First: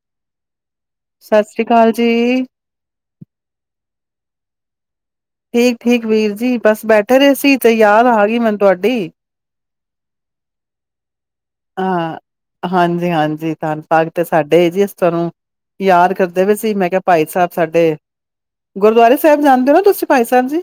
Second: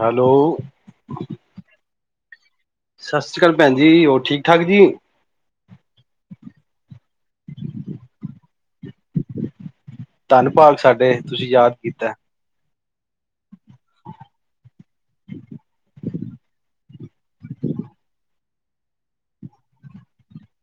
Hello ਜੇ ਸਤਿ ਸ਼੍ਰੀ ਅਕਾਲ ਭੈਣ ਜੀ ਹੋਰ ਠੀਕ ਠਾਕ ਜੀ ਠੀਕ ਠੀਕ ਵੀਰ ਜੀ ਬਸ ਬੈਠੇ ਰਹੇ ਸੀ ਤੇ ਯਾਦ ਆ ਗ ਮੈਨੂੰ ਤੁਹਾਡੀ ਧੰਨ ਭਗ ਸਾਡੇ ਤੁਸੀਂ ਯਾਦ ਕੀਤਾ ਹਾਂਜੀ ਹਾਂਜੀ ਪਾਗ ਤੇ ਸਾਡੇ ਜੀ ਤੁਹਾਨੂੰ ਯਾਦ ਕਰਦੇ ਵੀ ਸੀ ਮੈਂ ਕਿਹਾ ਭਾਈ ਸਾਹਿਬ ਸਾਡੇ ਗੁਰਦੁਆਰੇ ਸਾਹਿਬ ਜਾਣਦੇ ਹੋ ਤੁਸੀਂ ਭਾਈ ਸਾਹਿਬ ਜੀ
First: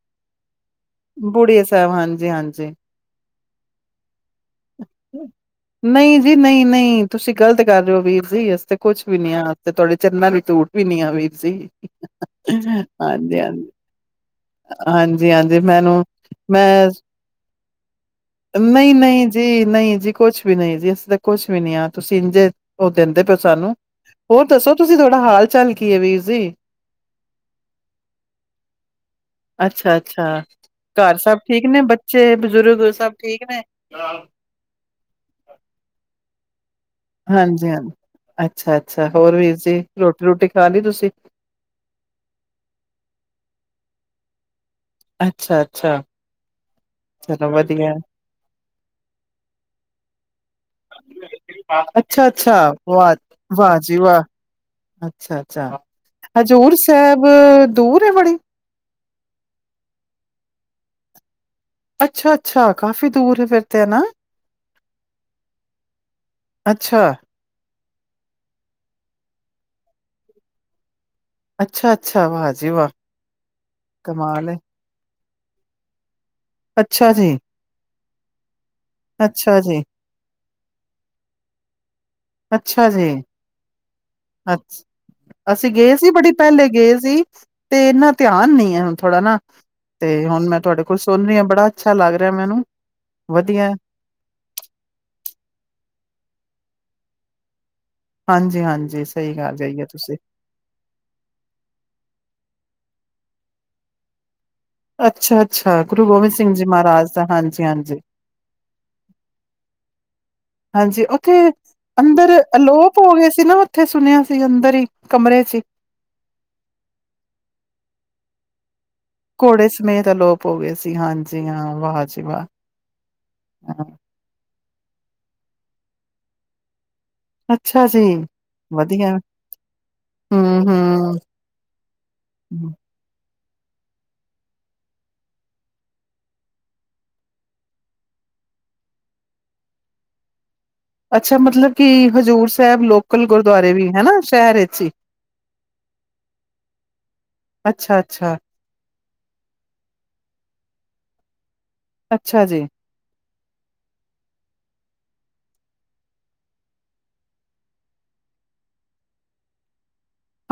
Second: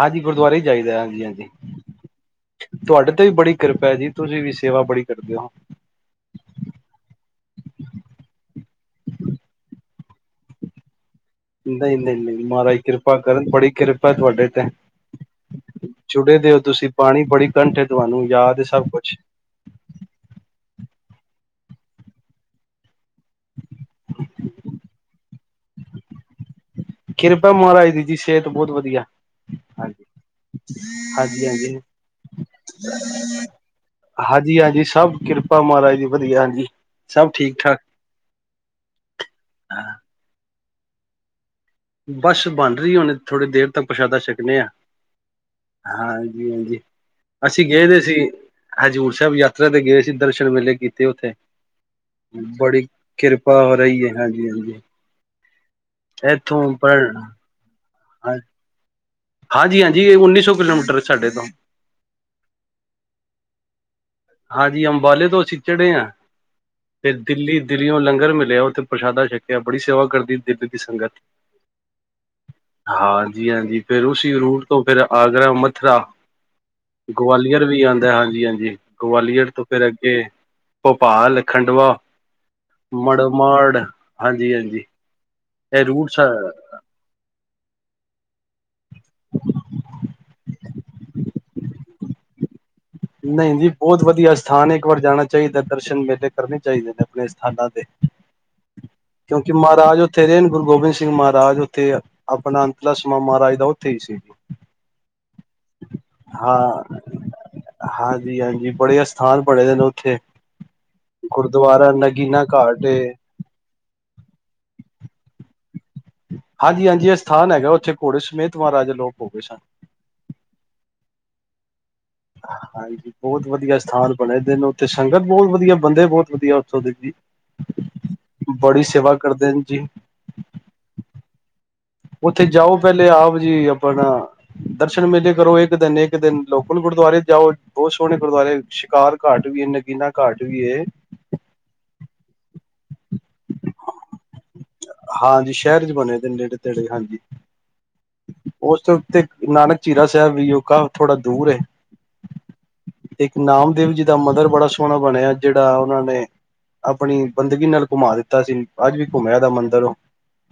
ਹਾਂਜੀ ਗੁਰਦੁਆਰੇ ਹੀ ਜਾਈਦਾ ਹਾਂਜੀ ਹਾਂਜੀ ਬੁੜੀਏ ਸਾਹਿਬ ਹਾਂਜੀ-ਹਾਂਜੀ ਤੁਹਾਡੇ ਤੋਂ ਵੀ ਬੜੀ ਕਿਰਪਾ ਹੈ ਜੀ ਤੁਸੀਂ ਵੀ ਸੇਵਾ ਬੜੀ ਕਰਦੇ ਹੋ ਨਹੀਂ ਜੀ ਨਹੀਂ ਨਹੀਂ ਤੁਸੀਂ ਗ਼ਲਤ ਕਰ ਰਹੇ ਹੋ ਵੀਰ ਜੀ ਇਸਤੇ ਕੁਛ ਵੀ ਨੀ ਆ ਤੁਥਹਾਡੇ ਚਨਾ ਦੀ ਤੂਟ ਵੀ ਨੀ ਆਵੇ ਨਹੀਂ ਨਹੀਂ ਨਹੀਂ ਮਹਾਰਾਜ ਕਿਰਪਾ ਕਰਨ ਬੜੀ ਕਿਰਪਾ ਤੁਹਾਡੇ ਤੇ ਹਾਂਜੀ ਹਾਂਜੀ ਮੈਨੂੰ ਜੁੜੇ ਦੇ ਹੋ ਮੈਂ ਤੁਸੀਂ ਬਾਣੀ ਬੜੀ ਕੰਠ ਹੈ ਤੁਹਾਨੂੰ ਯਾਦ ਹੈ ਸਭ ਨਹੀਂ ਕੁਛ ਨਹੀਂ ਜੀ ਨਹੀਂ ਜੀ ਕੁਛ ਵੀ ਨਹੀਂ ਜੀ ਅਸੀਂ ਤਾਂ ਕੁਛ ਵੀ ਨੀ ਆ ਤੁਸੀਂ ਇੰਝੇ ਦਿੰਦੇ ਪਏ ਸਾਨੂੰ ਹੋਰ ਦੱਸੋ ਤੁਸੀਂ ਥੋੜਾ ਹਾਲ ਚਾਲ ਕੀ ਹੈ ਵੀਰ ਜੀ ਕਿਰਪਾ ਮਹਾਰਾਜ ਦੀ ਜੀ ਸਿਹਤ ਬਹੁਤ ਵਧੀਆ ਅੱਛਾ ਹਾਂਜੀ ਅੱਛਾ ਘਰ ਸਭ ਹਾਂਜੀ ਠੀਕ ਹਾਂਜੀ ਨੇ ਬੱਚੇ ਬਜ਼ੁਰਗ ਸਭ ਠੀਕ ਨੇ ਹਾਂਜੀ ਹਾਂਜੀ ਸਭ ਕਿਰਪਾ ਮਹਾਰਾਜ ਦੀ ਹਾਂਜੀ ਸਭ ਠੀਕ ਠਾਕ ਅੱਛਾ ਅੱਛਾ ਅੱਛਾ ਹੋਰ ਵੀਰ ਸੀ ਰੋਟੀ ਰੋਟੀ ਠਾਂਦੀ ਤੁਸੀਂ ਬਸ਼ ਬਣ ਰਹੀ ਹੁਣੇ ਥੋੜ੍ਹੀ ਦੇਰ ਤੱਕ ਪਰਛਾਦਾ ਛੱਕ ਦਿਆ ਹਾਂ। ਅੱਛਾ-ਅੱਛਾ, ਹਾਂਜੀ-ਹਾਂਜੀ, ਚਲੋ ਅਸੀਂ ਗਏ ਵਧੀਆ, ਤੇ ਸੀ, ਹਜ਼ੂਰ ਸਾਹਿਬ ਯਾਤਰਾ ਤੇ ਗਏ ਸੀ ਦਰਸ਼ਨ ਮੇਲੇ ਕੀਤੇ ਉੱਥੇ, ਅੱਛਾ-ਅੱਛਾ, ਬੜੀ ਵਾਹ! ਕਿਰਪਾ ਹੋ ਰਹੀ ਹੈ, ਹਾਂਜੀ-ਹਾਂਜੀ। ਅੱਛਾ, ਹਜ਼ੂਰ ਸਾਹਿਬ ਦੂਰ, [unintelligible] ਬੜੀ ਹਾਂਜੀ-ਹਾਂਜੀ, ਉੱਨੀ ਸੌ ਕਿਲੋਮੀਟਰ ਸਾਡੇ ਤੋਂ। ਅੱਛਾ-ਅੱਛਾ, ਕਾਫ਼ੀ ਦੂਰ ਏ ਫਿਰ ਤੇ ਹੈ ਨਾ। ਹਾਂਜੀ, ਅੰਬਾਲੇ ਤੋਂ ਸਿੱਚੜੇ ਆ। ਅੱਛਾ, ਫਿਰ ਦਿੱਲੀ, ਦਿੱਲੀਓਂ ਲੰਗਰ ਮਿਲਿਆ ਉੱਥੇ ਪ੍ਰਸ਼ਾਦਾ ਛਕਿਆ ਬੜੀ ਸੇਵਾ ਕਰਦੀ ਦਿਲ ਦੀ ਸੰਗਤ। ਅੱਛਾ-ਅੱਛਾ, ਵਾਹ ਜੀ ਵਾਹ! ਹਾਂਜੀ-ਹਾਂਜੀ ਫਿਰ ਉਸੀ ਕਮਾਲ ਏ। ਰੂਟ ਤੋਂ ਫਿਰ, ਆਗਰਾ ਮਥੁਰਾ, ਅੱਛਾ ਜੀ, ਗਵਾਲੀਅਰ ਵੀ ਆ। ਦ ਹਾਂਜੀ-ਹਾਂਜੀ, ਗਵਾਲੀਅਰ ਅੱਛਾ ਤੋਂ ਜੀ, ਫਿਰ ਅੱਗੇ, ਭੋਪਾਲ ਖੰਡਵਾ। ਅੱਛਾ ਜੀ, ਮੜਮੜ, ਹਾਂਜੀ- ਅੱਛ ਹਾਂਜੀ। ਅਸੀਂ ਇਹ ਗਏ ਸੀ ਰੂਟ ਬੜੀ ਪਹਿਲੇ ਗਏ ਸੀ ਤੇ ਇਹਨਾਂ ਧਿਆਨ ਅਣ ਨੀ ਅ ਹੁਣ ਥੋੜਾ ਨਾ, ਤੇ ਹੁਣ ਮੈਂ ਤੁਹਾਡੇ ਕੋਲ ਸੁਣ ਰਹੀ ਹਾਂ ਬੜਾ ਅੱਛਾ ਲੱਗ ਰਿਹਾ ਮੈਨੂੰ। ਨਹੀਂ ਜੀ ਵਧੀਆ ਬਹੁਤ ਵਧੀਆ ਸਥਾਨ ਹੈ, ਇੱਕ ਵਾਰ ਜਾਣਾ ਚਾਹੀਦਾ ਦਰਸ਼ਨ ਮੇਲੇ। ਕਰਨੇ ਚਾਹੀਦੇ ਨੇ ਆਪਣੇ ਸਥਾਨਾਂ ਤੇ। ਹਾਂਜੀ ਹਾਂਜੀ ਸਹੀ ਕਿਉਂਕਿ ਗੱਲ ਕਹੀ ਹੈ ਮਹਾਰਾਜ ਤੁਸੀਂ ਉੱਥੇ ਰਹਿਣ ਗੁਰੂ ਗੋਬਿੰਦ ਸਿੰਘ ਮਹਾਰਾਜ ਉੱਥੇ, ਆਪਣਾ ਅੰਤਲਾ, ਮਹਾਰਾਜ ਦਾ ਉਥੇ ਈ ਸੀ। ਅੱਛਾ- ਅੱਛਾ, ਗੁਰੂ ਗੋਬਿੰਦ ਸਿੰਘ ਜੀ ਹਾਂ ਮਹਾਰਾਜ ਦਾ ਹਾਂਜੀ- ਹਾਂਜੀ। ਹਾਂਜੀ- ਹਾਂਜੀ, ਬੜੇ ਅਸਥਾਨ ਬਣੇ ਦੇ ਨੇ ਉੱਥੇ, ਹਾਂਜੀ ਉੱਥੇ ਗੁਰਦੁਆਰਾ ਅੰਦਰ ਨਗੀਨਾ ਘਾਟ ਅਲੋਪ ਏ। ਹੋ ਗਏ ਸੀ ਨਾ ਉੱਥੇ ਸੁਣਿਆ ਸੀ ਅੰਦਰ ਹੀ ਕਮਰੇ ਸੀ ਹਾਂਜੀ -ਹਾਂਜੀ, ਇਹ ਅਸਥਾਨ ਹੈਗਾ ਉੱਥੇ ਘੋੜੇ ਸਮੇਤ ਮਹਾਰਾਜਾ, ਘੋੜੇ ਸਮੇਤ ਅਲੋਪ ਹੋ ਗਏ ਸੀ ਹਾਂਜੀ ਹਾਂ ਬਾਦ, ਹਾਂਜੀ, ਬਹੁਤ ਵਧੀਆ ਅਸਥਾਨ ਬਣੇ ਦਿਨ ਤੇ ਸੰਗਤ ਬਹੁਤ ਵਧੀਆ ਬੰਦੇ ਬਹੁਤ ਵਧੀਆ ਓਥੋ ਦੇ। ਅੱਛਾ ਜੀ ਬੜੀ ਸੇਵਾ ਵਧੀਆ ਕਰਦੇ ਨੇ ਜੀ ਹਮ ਹਮ। ਉੱਥੇ ਜਾਓ ਪਹਿਲੇ ਆਪ ਜੀ ਆਪਣਾ ਦਰਸ਼ਨ ਮੇਲੇ ਕਰੋ ਇੱਕ ਦਿਨ ਇੱਕ ਦਿਨ ਲੋਕਲ ਗੁਰਦੁਆਰੇ ਜਾਓ ਬਹੁਤ ਸੋਹਣੇ ਗੁਰਦੁਆਰੇ ਸ਼ਿਕਾਰ ਘਾਟ ਵੀ ਹੈ ਨਗੀਨਾ ਘਾਟ ਵੀ ਏ ਅੱਛਾ ਮਤਲਬ ਕਿ ਹਜ਼ੂਰ ਸਾਹਿਬ ਲੋਕਲ ਗੁਰਦੁਆਰੇ ਵੀ ਹਨਾ ਸ਼ਹਿਰ ਵਿੱਚ ਹੀ ਹਾਂਜੀ ਸ਼ਹਿਰ ਚ ਬਣੇ ਤੇ ਨੇੜੇ ਤੇੜੇ ਹਾਂਜੀ ਅੱਛਾ ਅੱਛਾ ਉਸਦੇ ਉੱਤੇ ਨਾਨਕ ਚੀਰਾ ਸਾਹਿਬ ਵੀ ਥੋੜਾ ਦੂਰ ਏ ਅੱਛਾ ਜੀ ਤੇ ਇੱਕ ਨਾਮਦੇਵ ਜੀ ਦਾ ਮੰਦਿਰ ਬੜਾ ਸੋਹਣਾ ਬਣਿਆ ਜਿਹੜਾ ਉਹਨਾਂ ਨੇ ਆਪਣੀ ਬੰਦਗੀ ਨਾਲ ਘੁਮਾ ਦਿੱਤਾ ਸੀ ਅੱਜ ਵੀ ਘੁੰਮਿਆ ਦਾ ਮੰਦਿਰ ਉਹ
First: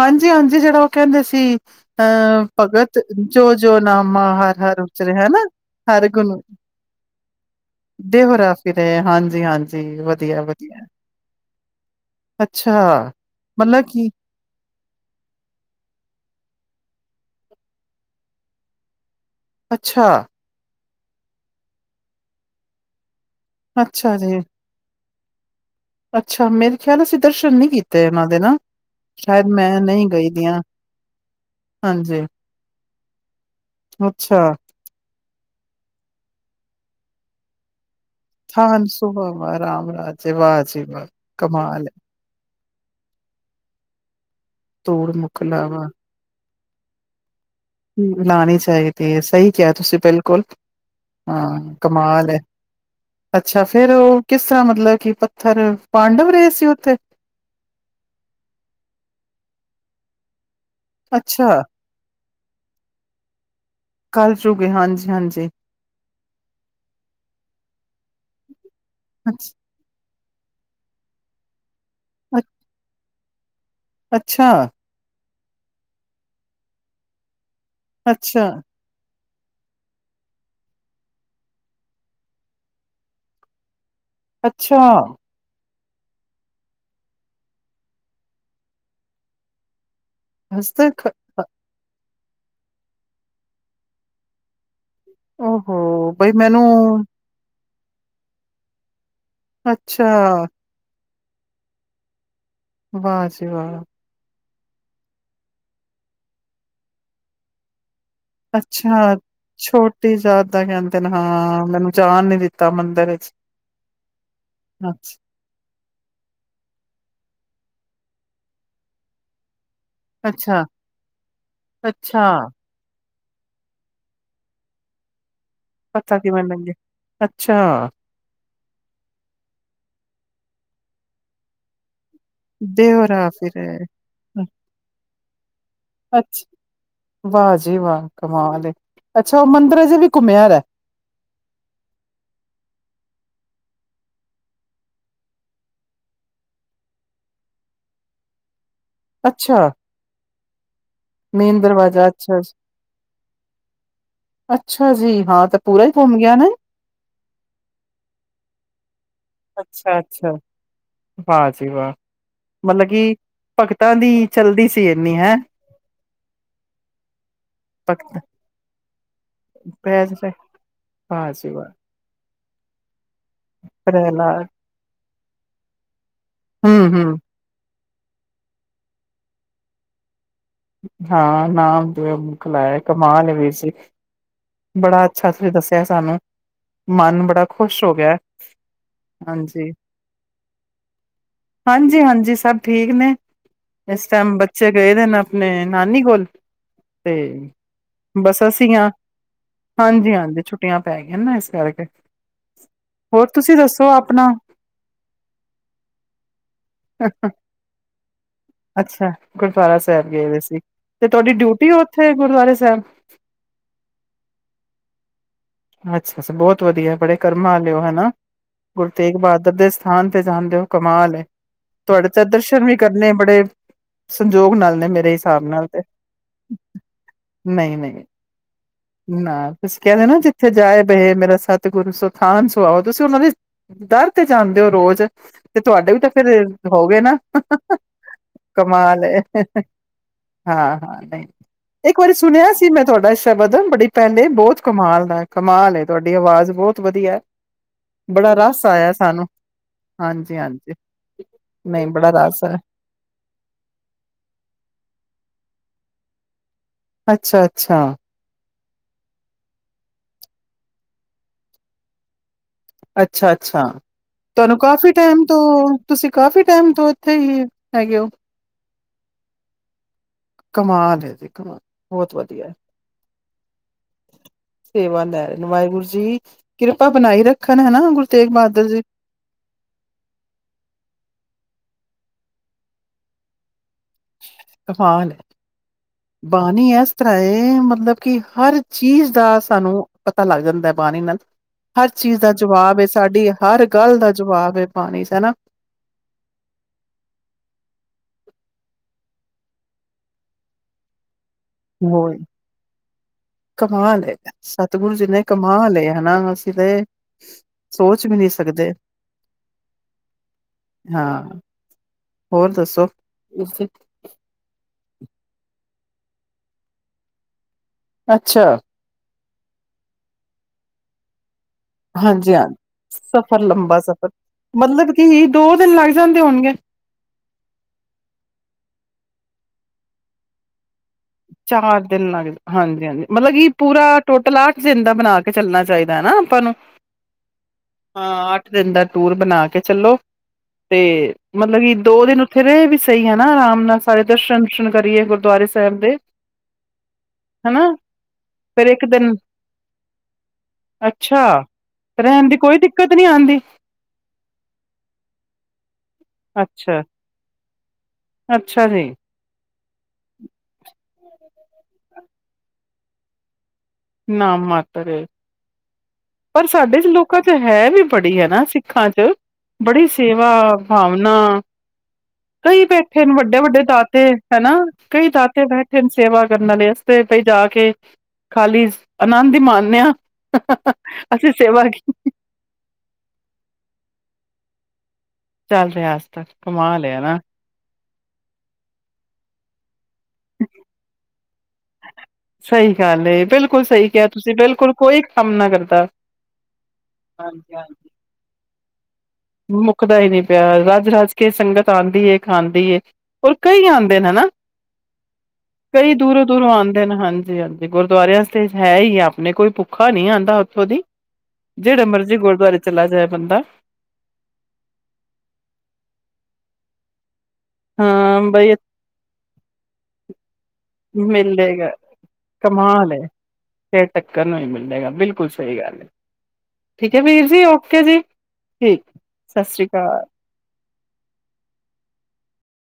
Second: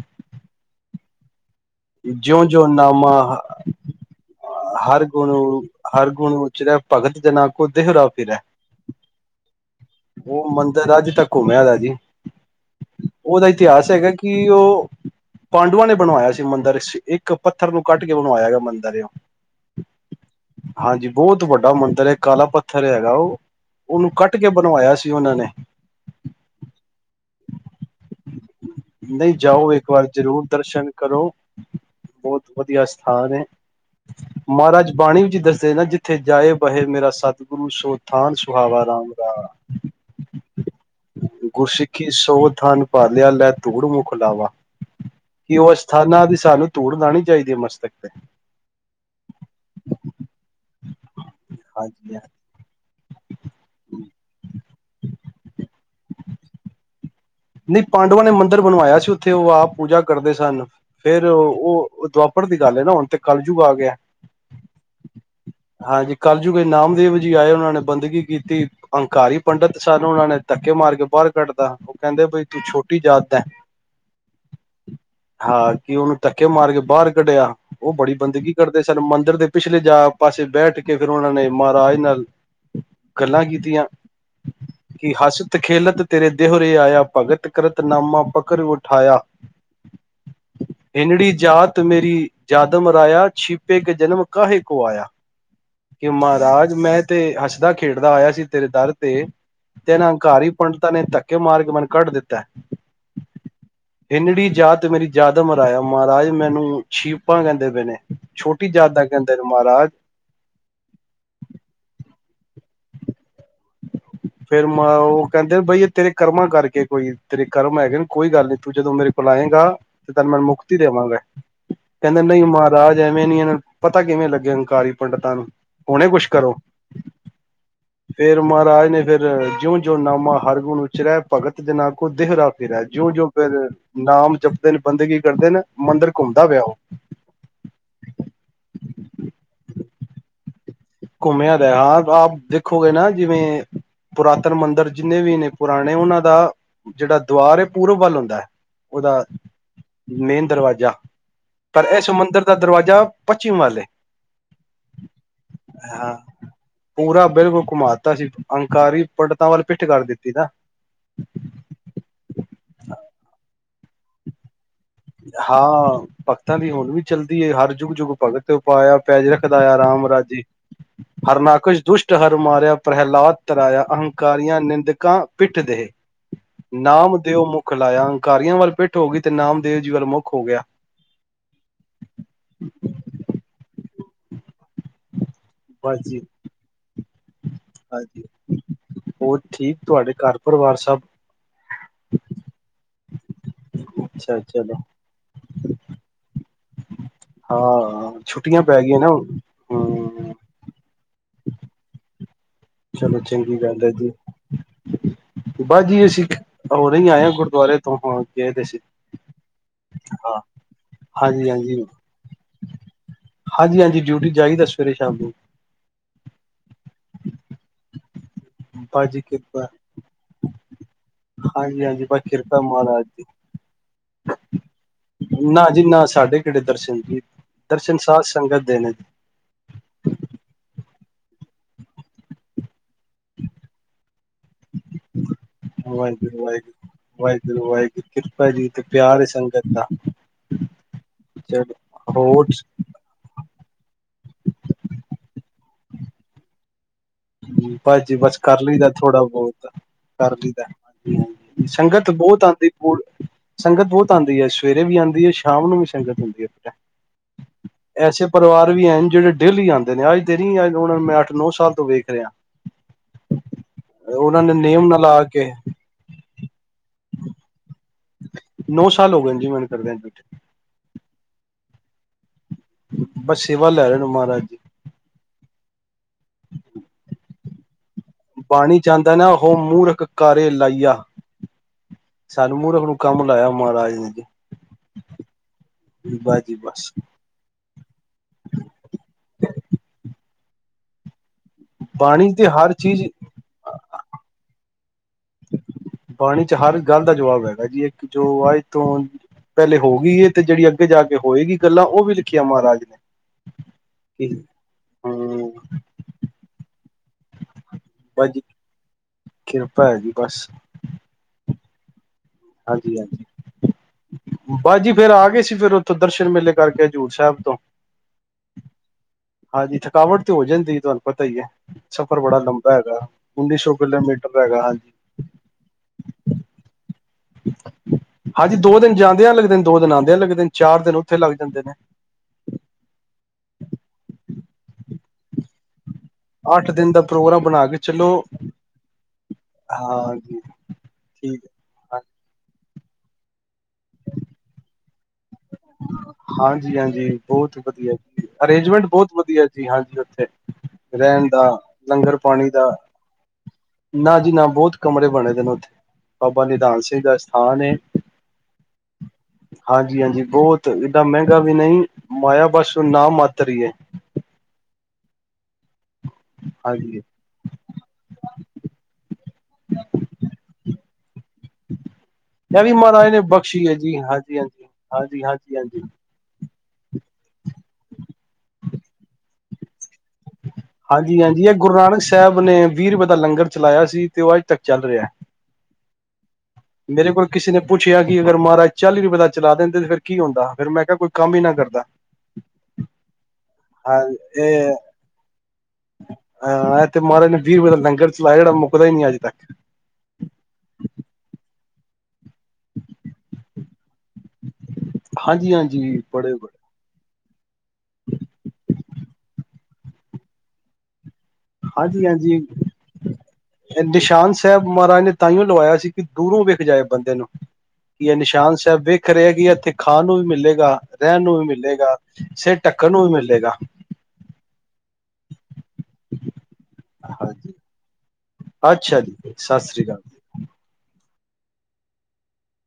ਹਾਂਜੀ ਹਾਂਜੀ ਜਿਹੜਾ ਉਹ ਕਹਿੰਦੇ ਸੀ ਆ ਜਿਉਂ ਜਿਉਂ ਭਗਤ ਨਾਮਾ ਜੋ ਜੋ ਨਾਮਾ ਹਰ ਉਚ ਰ ਹਨਾ ਹਰ ਗੁਣ ਗੁਣੂ ਉਚਰੈ ਭਗਤ ਜਨਾਂ ਕੋ ਦੇਹਰਾ ਦੇਹ ਫਿਰੈ ਰਾਫੀ ਰਹੇ ਹਾਂਜੀ ਹਾਂਜੀ ਵਧੀਆ ਉਹ ਵਧੀਆ ਮੰਦਿਰ ਅੱਜ ਤੱਕ ਘੁੰਮਿਆ ਦਾ ਜੀ ਅੱਛਾ ਉਹਦਾ ਇਤਿਹਾਸ ਹੈਗਾ ਕਿ ਉਹ ਪਾਂਡੂਆਂ ਨੇ ਬਣਵਾਇਆ ਸੀ ਮੰਦਿਰ ਇੱਕ ਪੱਥਰ ਨੂੰ ਕੱਢ ਕੇ ਬਣਵਾਇਆ ਗਿਆ ਮੰਦਿਰ ਓ ਅੱਛਾ ਹਾਂਜੀ ਬਹੁਤ ਵੱਡਾ ਮੰਦਿਰ ਹੈ ਕਾਲਾ ਪੱਥਰ ਹੈਗਾ ਉਹ ਉਹਨੂੰ ਅੱਛਾ ਕੱਟ ਜੀ ਕੇ ਬਣਵਾਇਆ ਸੀ ਉਹਨਾਂ ਨੇ ਅੱਛਾ ਮੇਰੇ ਖਿਆਲ ਅਸੀਂ ਦਰਸ਼ਨ ਨਹੀਂ ਕੀਤੇ ਉਹਨਾਂ ਦੇ ਨਾ ਨਹੀਂ ਸ਼ਾਇਦ ਮੈਂ ਜਾਓ ਇੱਕ ਵਾਰ ਨਹੀਂ ਗਈ ਜ਼ਰੂਰ ਦੀਆਂ ਦਰਸ਼ਨ ਕਰੋ ਹਾਂਜੀ ਬਹੁਤ ਵਧੀਆ ਸਥਾਨ ਹੈ ਅੱਛਾ ਮਹਾਰਾਜ ਬਾਣੀ ਵਿੱਚ ਦੱਸਦੇ ਨਾ ਜਿੱਥੇ ਜਾਏ ਬਹੇ ਮੇਰਾ ਸਤਿਗੁਰੂ ਸੋਤ ਸਥਾਨ ਸੁਹਾਵਾ ਰਾਮ ਵਾਹ ਰਾਮ ਰਾਜੇ ਵਾਹ ਜ ਵਾਹ ਕਮਾਲ ਐ ਉਥਾਨ ਭਾਲਿਆ ਲੈ ਤੋੜ ਮੁਖ ਲਾਵਾ ਧੂੜ ਕਿ ਉਹ ਮੁਕਲਾਵਾ ਅਸਥਾਨਾਂ ਦੀ ਸਾਨੂੰ ਤੋੜਣਾ ਨੀ ਲਾਣੀ ਚਾਹੀਦੀ ਹੈ ਸਹੀ ਕਿਹਾ ਤੁਸੀਂ ਬਿਲਕੁਲ ਹਾਂ ਹਾਂਜੀ ਕਮਾਲ ਐ ਅੱਛਾ ਫੇਰ ਉਹ ਕਿਸ ਕਿਸ ਤਰ੍ਹਾਂ ਮਤਲਬ ਕਿ ਪੱਥਰ ਪਾਂਡਵ ਰਹੇ ਸੀ ਉੱਥੇ ਨਹੀਂ ਪਾਂਡਵਾਂ ਨੇ ਮੰਦਿਰ ਬਣਵਾਇਆ ਸੀ ਉੱਥੇ ਉਹ ਆਪ ਪੂਜਾ ਕਰਦੇ ਸਨ ਫੇਰ ਅੱਛਾ ਉਹ ਦੁਆ ਦਵਾਪਰ ਦੀ ਗੱਲ ਹੈ ਨਾ ਹੁਣ ਕਲਯੁੱਗ ਆ ਗਿਆ ਕੱਲ ਚੁਗੇ ਹਾਂਜੀ ਹਾਂਜੀ ਹਾਂਜੀ ਕਲਯੁੱਗ ਚ ਨਾਮਦੇਵ ਜੀ ਆਏ ਉਹਨਾਂ ਨੇ ਬੰਦਗੀ ਕੀਤੀ ਅੱ ਅੰਕਾਰੀ ਪੰਡਿਤ ਸਾਰੇ ਉਹਨਾਂ ਨੇ ਧੱਕੇ ਮਾਰ ਕੇ ਬਾਹਰ ਕੱਢਤਾ ਕਹਿੰਦੇ ਬਈ ਤੂੰ ਛੋਟੀ ਜਾਤ [unintelligible] ਅੱਛਾ ਹਾਂ ਕਿ ਉਹਨੂੰ ਧੱਕੇ ਮਾਰ ਕੇ ਬਾਹਰ ਕੱਢਿਆ ਔ ਬੜੀ ਅੱਛਾ ਬੰਦਗੀ ਕਰਦੇ ਸਨੂੰ ਮਨ ਇੱਧਰ ਦੇ ਪਿਛਲੇ ਜਾ ਪਾਸੇ ਬੈਠ ਕੇ ਫਿਰ ਉਹਨਾਂ ਨੇ ਮਾਹਰਾਜ ਨਾਲ ਗੱਲਾਂ ਕੀਤੀਆਂ। ਅੱਛਾ! ਕਿ ਹਸਤ ਖੇਲਤ ਤੇਰੇ ਦੇਹ ਤੇ ਆਇਆ ਭਗਤ ਕਰਤ ਨਾਮਾ ਪਕਰ ਉਠਾਇਆ। ਹਸਤੇ ਹਿਨੜੀ ਜਾਤ ਮੇਰੀ ਜਾਦਮ ਰਾਇਆ ਛਿਪੇ ਕੇ ਜਨਮ ਕਾਹੇ ਕੋ ਆਇਆ ਓਹੋ ਕਿ ਬਈ ਮੈਨੂੰ ਮਹਾਰਾਜ ਮੈਂ ਤੇ ਹਸ ਦਾ-ਖੇਡਦਾ ਆਇਆ ਸੀ ਤੇਰੇ ਦਰ ਤੇ ਤਿੰਨ ਅੱਛਾ ਅਹੰਕਾਰੀ ਪੰਡਤਾਂ ਨੇ ਧੱਕ ਕੇ ਮਾਰ ਕੇ ਮਨੂੰ ਕੱਢ ਦਿੱਤੈ। ਵਾਹ ਜੀ ਵਾਹ। ਨੜੀ ਜਾਤ ਤੇ ਮੇਰੀ ਜਾਦਮ ਰਾਇਆ, ਮਹਾਰਾਜ ਮੈਨੂੰ ਛੀਪਾਂ ਕਹਿੰਦੇ ਪੇ ਨੇ। ਛੋਟੀ ਜਾਤ ਅੱਛਾ ਦਾ ਕਹਿੰਦੇ ਨੇ ਮਹਾਰਾਜ ਛੋਟੀ ਜਾਤ ਦਾ ਕਹਿੰਦੇ ਨੇ ਹਾਂ ਮੈਨੂੰ ਜਾਣ ਨੀ ਦਿੱਤਾ ਮੰਦਰ ਇੱਚ। ਫਿਰ ਮ ਔ ਕੈਂਦੇ ਬਈ ਇਹ ਤੇਰੇ ਕਰਮਾਂ ਕਰਕੇ ਕੋਈ ਤੇਰੇ ਕਰਮ ਹੈਗੇ ਨ, ਕੋਈ ਗੱਲ ਨੀ ਤੂੰ ਜਦੋਂ ਮੇਰੇ ਕੋਲ ਆਏਂਗਾ ਤੇ ਤੈਂਨ ਮੈ ਅੱਛਾ ਮੁਕਤੀ ਦੇਵਾਂਗਾ। ਕਹਿੰਦੇ ਅੱਛਾ ਨਈ ਮਾਹਰਾਜ ਤੇ ਐਵੇਂ ਨੀ ਇਹਨਾਂ ਨੂੰ ਪਤਾ ਕਿਵੇਂ ਲੱਗੇ ਹੰਕਾਰੀ ਪੰਡਿਤਾਂ ਨੂੰ ਹੁਣੇ ਪਤਾ ਕੁਛ ਕਿਵੇਂ ਲੱਗੇ? ਅੱਛਾ! ਤੇ ਮਾਹਰਾਜ ਨੇ ਫੇਰ ਜਿਉਂ-ਜਿਉਂ ਨਾਮਾ ਹਰ ਗੁਣ ਉਚਰੇ ਭਗਤ ਜਨਾ ਕੋ ਦੇਹੁਰਾ ਫਿਰੈ। ਦੇਹਰਾ ਜੋ-ਜੋ ਫਿਰ ਹੈ। ਨਾਮ ਜਪਦੇ ਨੇ, ਬੰਦਗੀ ਕਰਦੇ ਨੇ ਮੰਦਰ ਅੱਛਾ ਘੁੰਮਦਾ ਪਿਆ ਉਹ। ਵਾਹ ਜੀ ਵਾਹ ਕਮਾਲ ਏ। ਅੱਛਾ ਉਹ ਮੰਦਿਰ ਅਜੇ ਵੀ ਘੁੰਮਿਆ ਰੈਅ। ਘੁੰਮਿਆ ਦਾ ਐ। ਆਪ, ਆਪ ਦੇਖੋਗੇ ਨਾ ਜਿਵੇਂ ਪੁਰਾਤਨ ਮੰਦਰ ਜਿੰਨੇ ਵੀ ਨੇ ਪੁਰਾਣੇ ਉਹਨਾਂ ਦਾ ਜਿਹੜਾ ਦਵਾਰ ਏ ਪੂਰਬ ਵੱਲ ਹੁੰਦਾ ਐ। ਔਦਾ ਅੱਛਾ ਮੇਨ ਦਰਵਾਜਾ ਮੇਨ ਦਰਵਾਜ਼ਾ ਅੱਛਾ-ਅੱਛਾ, ਪੱਛਮ ਵੱਲ ਏ ਅੱਛਾ ਜੀ! ਹਾਂ ਤੇ ਪੂਰਾ ਈ ਹਾਂ ਘੁੰਮ ਗਿਆ ਨ ਪੂਰਾ ਬਿਲਕੁਲ ਘੁਮਾ ਦੱਤਾ ਸੀ ਅਹੰਕਾਰੀ ਅੱਛਾ-ਅੱਛਾ, ਵਾਹ ਜੀ ਵਾਹ। ਮਤਲਬ ਕਿ ਭਗ ਤਾਂ ਦੀ ਚੱਲਦੀ ਸ ਹਾਂ ਭਗਤਾਂ ਦੀ ਹੁਣ ਵੀ ਚੱਲਦੀ ਏ। ਹਰ ਜੁੱਗ-ਜੁਗ ਭਗਤ ਉਪਾਇਆ ਪੈਜ ਰੱਖਦਾ ਆਇਆ ਰਾਮ ਪੈਜ ਪੈ ਰਾਜੇ, ਵਾਹ ਜੀ ਵਾਹ ਹਰਨਾਕਸ਼ ਦੁਸ਼ਟ ਹਰ ਮਾਰਿਆ ਪ੍ਰਹਿਲਾਦ ਤਰਾਇਆ, ਪ੍ਰਹਿਲਾਦ ਅਹੰਕਾਰੀਆਂ ਨਿੰਦਕਾਂ ਪਿੱਠ ਦੇਹ, ਹੂੰ ਹੂੰ ਨਾਮ ਦਿਓ ਮੁਖ ਖਿਲਾਇਆ ਅੰਕਾਰੀਆਂ ਵੱਲ ਪਿੱਠ ਹੋ ਗਈ ਤੇ ਨਾਮ ਦੇ ਜੀਰ ਮੁੱਖ ਹਾਂ, ਨਾਮ ਤ ਮੁਖ ਲਆ ਕਮਾਲ ਲ ਵੀਰ ਸੀ ਬੜਾ ਸੱਚ ਦੱਸਿਆ ਬਸ ਸਾਨੂੰ ਜੀ ਮਨ ਬੜਾ ਖੁਸ਼ ਹੋ ਗਿਆ, ਹਾਂਜੀ ਹੋਰ ਹਾਂਜੀ ਠੀਕ ਤੁਹਾਡੇ ਘਰ ਪਰਿਵਾਰ ਸਭ ਹਾਂਜੀ ਹਾਂਜੀ ਸਭ ਠੀਕ ਨੇ ਇਸ ਟਾਈਮ ਅੱਛਾ ਬੱਚੇ ਚਲੋ ਗਏ ਦੇ ਨੇ ਣੇ ਨਾਨੀ ਕੋਲ ਤੇ ਹਾਂ ਬੱਸਾਂ ਛੁੱਟੀਆਂ ਪੈ ਆਸੀਆਂ ਗਈਆਂ ਨਾ ਹੁਣ ਹਾਂਜੀ ਹੂੰ ਹਾਂਜੀ ਛੁੱਟੀਆਂ ਇਨਾ ਇਸ ਸੀ ਕਰਕੇ ਚਲੋ ਹੋਰ ਤੁਸੀਂ ਚੰਗੀ ਗੱਲ ਦੱਸੋ ਹੈ। ਜੀ ਆਪਣਾ ਬਾਅਜੀ ਅਸੀਂ ਹੋ ਨੀ ਆਏ ਹਾਂ ਗੁਰਦੁਆਰੇ ਤੋਂ ਹੋ ਗਏ ਪੇ ਸੀ ਅੱਛਾ ਗੁਰਦੁਆਰਾ ਸਾਹਿਬ ਗਏ ਦੇ ਹਾਂ, ਸੀ। ਤੇ ਤੁਹਾਡੀ ਹਾਂਜੀ ਡਿਊਟੀ ਹਾਂਜੀ, ਉੱਥੇ ਗੁਰਦੁਆਰੇ ਸਾਹਿਬ ਹਾਂਜੀ ਹਾਂਜੀ ਡਿਊਟੀ ਚਹੀਦਾ ਸਵੇਰੇ ਸ਼ਾਮ ਨੂੰ ਅੱਛਾ ਅੱਛਾ ਬਹੁਤ ਵਧੀਆ ਬੜੇ ਕਰਮਾਂ ਲਿਓ ਹਨਾ ਗੁਰੂ ਬਸ ਤੇਗ ਜੀ ਬਹਾਦਰ ਕਿਰਪਾ ਦੇ ਸਥਾਨ ਤੇ ਜਾਂਦੇ ਹੋ ਕਮਾਲ ਹੈ ਹਾਂਜੀ ਹਾਂਜੀ ਤੁਹਾਡੇ ਬਸ ਚ ਕਿਰਪਾ ਦਰਸ਼ਨ ਵੀ ਮਹਾਰਾਜ ਕਰਨੇ ਦੀ ਬੜੇ ਸੰਜੋਗ ਨਾਲ ਨੇ ਮੇਰੇ ਹਿਸਾਬ ਨਾ ਨਾਲ ਤੇ ਜੀ ਨਾ ਸਾਡੇ ਕਿਹੜੇ ਦਰਸ਼ਨ ਜੀ ਨਹੀਂ ਦਰਸ਼ਨ ਨਹੀਂ ਸਾਧ ਸੰਗਤ ਦੇ ਨੇ ਜੀ। ਨਾ ਤੁਸੀਂ ਕਹਿੰਦੇ ਨਾ ਜਿੱਥੇ ਜਾਏ ਬਹੇ ਮੇਰਾ ਸਤਿਗੁਰੂ ਸਥਾਨ ਸੁ ਆਓ ਤੁਸੀਂ ਉਹਨਾਂ ਦੇ ਡਰ ਤੇ ਜਾਂਣਦੇ ਹੋ ਰੋਜ਼ ਤੇ ਤੁਹਾਡੇ ਵੀ ਤਾਂ ਫੇਰ ਵਾਹਿਗੁਰੂ ਹੋ ਗਏ ਵਾਹਿਗੁਰੂ ਨਾ ਵਾਹਿਗੁਰੂ ਵਾਹਿਗੁਰੂ ਕਿਰਪਾ ਜੀ ਤੇ ਕਮਾਲ ਪਿਆਰ ਏ ਸੰਗਤ ਦਾ ਹਾਂ ਹਾਂ ਚਲੋ ਇੱਕ ਵਾਰੀ ਹੋਰ ਸੁਣਿਆ ਸੀ ਮੈਂ ਤੁਹਾਡਾ ਸ਼ਰ ਵਧਣ ਬੜੀ ਪਹਿਲੇ ਬਹੁਤ ਕਮਾਲ ਦਾ ਕਮਾਲ ਤੁਹਾਡੀ ਆਵਾਜ਼ ਬਹੁਤ ਵਧੀਆ ਬਸ ਜੀ ਬੜਾ ਬਸ ਕਰ ਰਸ ਲਈਦਾ ਆਇਆ ਥੋੜਾ ਸਾਨੂੰ ਬਹੁਤ ਕਰ ਹਾਂਜੀ ਲਈਦਾ ਹਾਂਜੀ ਹਾਂ, ਹਾਂ ਨਹੀਂ ਸੰਗਤ ਬੜਾ ਬਹੁਤ ਰਸ ਹੈ ਆਉਂਦੀ ਸੰਗਤ ਬਹੁਤ ਆਉਂਦੀ ਹੈ ਸਵੇਰੇ ਵੀ ਆਉਂਦੀ ਹੈ ਸ਼ਾਮ ਨੂੰ ਵੀ ਸੰਗਤ ਹੁੰਦੀ ਹੈ। ਅੱਛਾ ਅੱਛਾ ਐਸੇ ਪਰਿਵਾਰ ਵੀ ਜਿਹੜੇ ਡੇਲੀ ਆਉਂਦੇ, ਨੇ ਅੱਜ ਦੇ ਨੀ ਮੈਂ ਅੱਠ, ਨੌ ਸਾਲ, ਤੋਂ ਵੇਖ ਰਿਆ ਅੱਛਾ, ਅੱਛਾ ਨੇ ਤੁਹਾਨੂੰ ਨੇਮ ਕਾਫੀ ਨਾਲ ਆ ਟਾਈਮ ਕੇ ਤੋਂ ਤੁਸੀਂ ਕਾਫੀ ਟਾਈਮ ਤੋਂ ਇੱਥੇ ਹੀ ਹੈਗੇ ਹੋ ਨੌ ਸਾਲ, ਹੋ ਗਏ ਜੀ ਮੈਨ ਕਰਦੇਿਆਂ ਕਮਾਲ ਹੈ, ਜੀ ਕਮਾਲ ਬਹੁਤ ਵਧੀਆ ਬੱਸ ਸੇਵਾ ਲੈ ਰਹੇ ਨੇ ਮਹਾਰਾਜ ਜੀ ਸੇਵਾ ਲੈ ਰਹੇ ਵਾਹਿਗੁਰੂ ਜੀ ਕਿਰਪਾ ਬਣਾਈ ਰੱਖਣ ਹਨਾ ਗੁਰੂ ਤੇਗ ਬਹਾਦਰ ਬਾਣੀ ਜੀ ਵਿਚ ਆਉਂਦਾ ਹੈ ਨਾ, ਉਹ ਮੂਰਖ ਕਾਰੇ ਲਾਈਆ ਸਾਨੂੰ ਮੂਰਖ ਨੂੰ ਹੁਕਮ ਨੂੰ ਕੰਮ ਲਾਇਆ ਮਹਾਰਾਜ ਜੀ ਨੇ ਜੀ ਕਮਾਲ ਬਸ ਜੀ ਬਾਣੀ ਇਸ ਬਸ ਤਰ੍ਹਾਂ ਹੈ ਮਤਲਬ ਕਿ ਹਰ ਚੀਜ਼ ਦਾ ਸਾਨੂੰ ਪਤਾ ਲੱਗ ਜਾਂਦਾ ਬਾਣੀ ਨਾਲ ਹਰ ਚੀਜ਼ ਦਾ ਬਾਣੀ ਤੇ ਹਰ ਜਵਾਬ ਚੀਜ਼ ਸਾਡੀ ਹਰ ਗੱਲ ਦਾ ਜਵਾਬ ਏ ਬਾਣੀ ਚ ਹਨਾਂ ਬਾਣੀ ਚ ਹਰ ਗੱਲ ਦਾ ਜਵਾਬ ਹੈਗਾ ਜੀ ਇੱਕ ਜੋ ਅੱਜ ਤੋਂ ਪਹਿਲੇ ਹੋ ਗਈ ਹੈ ਤੇ ਜਿਹੜੀ ਅੱਗੇ ਜਾ ਕੇ ਹੋਏਗੀ ਗੱਲਾਂ ਉਹ ਵੀ ਹੋਰ ਲਿਖੀਆਂ ਮਹਾਰਾਜ ਕਮਾ ਲਏ ਨੇ ਸਤਿਗੁਰੂ ਜੀ ਨੇ ਹੂੰ ਕਮਾ ਲਏ ਹਨਾ ਅਸੀਂ ਤੇ [unintelligible] ਸੋਚ ਵੀ ਨਹੀਂ ਬਸ ਜੀ ਸਕਦੇ, ਕਿਰਪਾ ਹੈ ਜੀ ਬਸ ਹਾਂ ਹੋਰ ਦੱਸੋ ਹਾਂਜੀ ਹਾਂਜੀ ਬਸ ਜੀ ਫੇਰ ਆ ਗਏ ਸੀ ਫਿਰ ਉੱਥੋਂ ਦਰਸ਼ਨ ਮੇਲੇ ਕਰਕੇ ਹਜ਼ੂੂਰ ਸਾਹਿਬ ਤੋਂ ਅੱਛਾ ਹਾਂਜੀ ਥਕਾਵਟ ਤੇ ਹੋ ਜਾਂਦੀ ਤੁਹਾਨੂੰ ਪਤਾ ਹੀ ਏ ਹਾਂਜੀ ਹਾਂਜੀ ਸਫ਼ਰ ਸੌ ਲੰਬਾ ਸਫ਼ਰ ਕਿਲੋਮੀਟਰ ਹੈਗਾ ਹਾਂਜੀ ਮਤਲਬ ਕੀ ਦੋ ਦਿਨ ਲੱਗ ਜਾਂਦੇ ਹੋਣਗੇ ਹਾਂਜੀ ਦੋ ਦਿਨ ਜਾਂਦਿਆ ਲੱਗਦੇ ਨੇ ਦਿਨ ਦੋ ਦਿਨ ਆਦਿਆ ਲੱਗਦੇ ਦਿਨ ਚਾਰ ਦਿਨ ਉੱਥੇ ਲੱਗ ਜਾਂਦੇ ਨੇ ਚਾਰ ਦਿਨ ਲੱਗਦੇ ਹਾਂਜੀ ਹਾਂਜੀ ਮਤਲਬ ਕਿ ਪੂਰਾ ਟੋਟਲ ਆ ਅੱਠ ਦਿਨ ਦਾ ਬਣਾ ਕੇ ਚੱਲਣਾ ਚਾਹੀਦਾ ਆਪਾਂ ਨੂੰ ਅੱਠ ਦਿਨ ਦਾ ਪ੍ਰੋਗਰਾਮ ਬਣਾ ਕੇ ਚਲੋ ਹਾਂ ਅੱਠ ਦਿਨ ਦਾ ਟੂਰ ਬਣਾ ਕੇ ਚੱਲੋ ਹਾਂਜੀ ਤੇ ਠੀਕ ਮਤਲਬ ਕਿ ਹੈ ਦੋ ਦਿਨ ਉੱਥੇ ਰਹੇ ਵੀ ਸਹੀ ਹੈ ਆਰਾਮ ਨਾਲ ਸਾਰੇ ਦਰਸ਼ਨ ਦੂਰਸ਼ਨ ਕਰੀਏ ਗੁਰਦੁਆਰੇ ਸਾਹਿਬ ਦੇ ਹਾਂਜੀ ਹਾਂਜੀ ਬਹੁਤ ਹਨਾ ਵਧੀਆ ਜੀ ਫੇਰ ਇੱਕ ਅਰੇਂਜਮੈਂਟ ਬਹੁਤ ਦਿਨ ਵਧੀਆ ਜੀ ਹਾਂਜੀ ਉੱਥੇ ਅੱਛਾ ਰਹਿਣ ਦਾ ਲੰਗਰ ਰਹਿਣ ਦੀ ਪਾਣੀ ਕੋਈ ਦਾ ਦਿੱਕਤ ਨੀ ਆਉਂਦੀ ਨਾ ਜੀ ਨਾ ਬਹੁਤ ਕਮਰੇ ਬਣੇ ਦੇ ਨੇ ਉੱਥੇ ਬਾਬਾ ਨਿਧਾਨ ਅੱਛਾ ਸਿੰਘ ਦਾ ਸਥਾਨ ਹੈ ਅੱਛਾ ਜੀ ਹਾਂਜੀ ਹਾਂਜੀ ਬਹੁਤ ਮਹਿੰਗਾ ਵੀ ਨਹੀਂ ਮਾਇਆ ਬਸ ਨਾ ਮਾਤਰ ਹੀ ਏ ਨਾ ਮਾਤਰ ਪਰ ਸਾਡੇ ਚ ਹਾਂਜੀ ਲੋਕਾਂ ਚ ਹੈ ਵੀ ਬੜੀ ਹੈ ਨਾ ਸਿੱਖਾਂ ਚ ਬੜੀ ਸੇਵਾ ਭਾਵਨਾ ਇਹ ਕਈ ਵੀ ਬੈਠੇ ਮਹਾਰਾਜ ਨੇ ਵੱਡੇ ਵੱਡੇ ਬਖਸ਼ੀ ਹੈ ਜੀ ਦਾਤੇ ਹਾਂਜੀ ਹਨਾ ਹਾਂਜੀ ਕਈ ਹਾਂਜੀ ਦਾਤੇ ਹਾਂਜੀ ਹਾਂਜੀ ਬੈਠੇ ਨੇ ਸੇਵਾ ਕਰਨ ਵਾਲੇ ਤੇ ਪਈ ਜਾ ਕੇ ਖਾਲੀ ਆਨੰਦ ਹੀ ਮਾਣਦੇ ਆ ਹਾਂਜੀ ਅਸੀਂ ਹਾਂਜੀ ਇਹ ਸੇਵਾ ਗੁਰੂ ਕੀ ਨਾਨਕ ਸਾਹਿਬ ਨੇ ਵੀਹ ਰੁਪਏ ਦਾ ਲੰਗਰ ਚਲਾਇਆ ਸੀ ਤੇ ਉਹ ਅੱਜ ਤੱਕ ਚੱਲ ਰਿਹਾ ਏ ਚੱਲ ਰਿਹਾ ਅੱਜ ਤੱਕ ਕਮਾਲ ਏ ਹਨਾ ਕੋਲ ਕਿਸੇ ਨੇ ਪੁੱਛਿਆ ਕਿ ਅਗਰ ਮਹਾਰਾਜ ਚਾਲੀ ਰੁਪਏ ਦਾ ਚਲਾਦੇ ਨੇ ਤਾਂ ਫਿਰ ਕੀ ਹੁੰਦਾ ਫੇਰ ਮੈਂ ਕਿਹਾ ਕੋਈ ਕੰਮ ਹੀ ਨਾ ਕਰਦਾ। ਸਹੀ ਗੱਲ ਏ ਬਿਲਕੁਲ ਸਹੀ ਕਿਹਾ ਤੁਸੀਂ ਬਿਲਕੁਲ ਕੋਈ ਕੰਮ ਨਾ ਕਰਦਾ ਹਾਂ ਏਹ ਤੇ ਮਹਾਰਾਜ ਨੇ ਹਾਂਜੀ ਵੀਹ ਰੁਪਏ ਦਾ ਹਾਂਜੀ ਲੰਗਰ ਚਲਾ ਜਿਹੜਾ ਮੁੱਕ ਦਾ ਨਹੀਂ ਅਜੇ ਮੁੱਕਦਾ ਹੀ ਨਹੀਂ ਪਿਆ ਰੱਜ ਰਜ ਕੇ ਸੰਗਤ ਆਂਦੀ ਏ ਖਾਂਦੀ ਹੋਰ ਕਈ ਆਂਦੀ ਹਨਾ ਹਾਂਜੀ ਕਈ ਹਾਂਜੀ ਦੂਰੋਂ ਬੜੇ ਦੂਰੋਂ ਬੜੇ ਆਉਂਦੇ ਨੇ ਹਾਂਜੀ ਜੀ ਹਾਂਜੀ [unintelligible] ਤੇ ਗੁਰਦੁਰਿਆਂ ਆਸਤੇ ਹੈ ਹੀ ਆ ਆਪਣੇ ਕੋਈ ਔਖਾ ਨੀ ਆਂਦਾ ਉੱਥੋਂ ਦੀ ਜਿਹੜੇ ਹਾਂਜੀ ਮਰਜ਼ੀ ਹਾਂਜੀ ਗੁਰਦੁਆਰੇ ਚਲਾ ਜਾਏ ਬੰਦਾ ਨਿਸ਼ਾਨ ਸਾਹਿਬ ਮਹਾਰਾਜ ਨੇ ਤਾਂਇਓ ਲਵਾਇਆ ਸੀ ਕਿ ਦੂਰੋਂ ਵੇਖ ਜਾਏ ਬੰਦੇ ਨੂੰ ਕੀ ਇਹ ਹਾਂ ਬਈ ਨਿਸ਼ਾਨ ਸਾਹਿਬ ਵੇਖ ਰਹੇ ਏ ਕਿ ਇੱਥੇ ਖਾਣ ਨੂੰ ਵੀ ਮਿਲੇਗਾ ਰਹਿਣ ਨੂੰ ਵੀ ਮਿਲੇਗਾ ਸਿਰ ਢੱਕਣ ਕਮਾਲ ਏ ਨੂੰ ਵੀ ਮਿਲੇਗਾ ਫੇਰ ਟੱਕਰ ਨੂੰ ਹੀ ਮਿਲੇਗਾ ਬਿਲਕੁਲ ਸਹੀ ਗੱਲ ਠੀਕ ਹੈ ਵੀਰ ਜੀ ਹਾਂਜੀ ਓਕੇ ਜੀ ਠੀਕ ਅੱਛਾ ਜੀ ਸਤਿ ਸ੍ਰੀ ਅਕਾਲ ਜੀ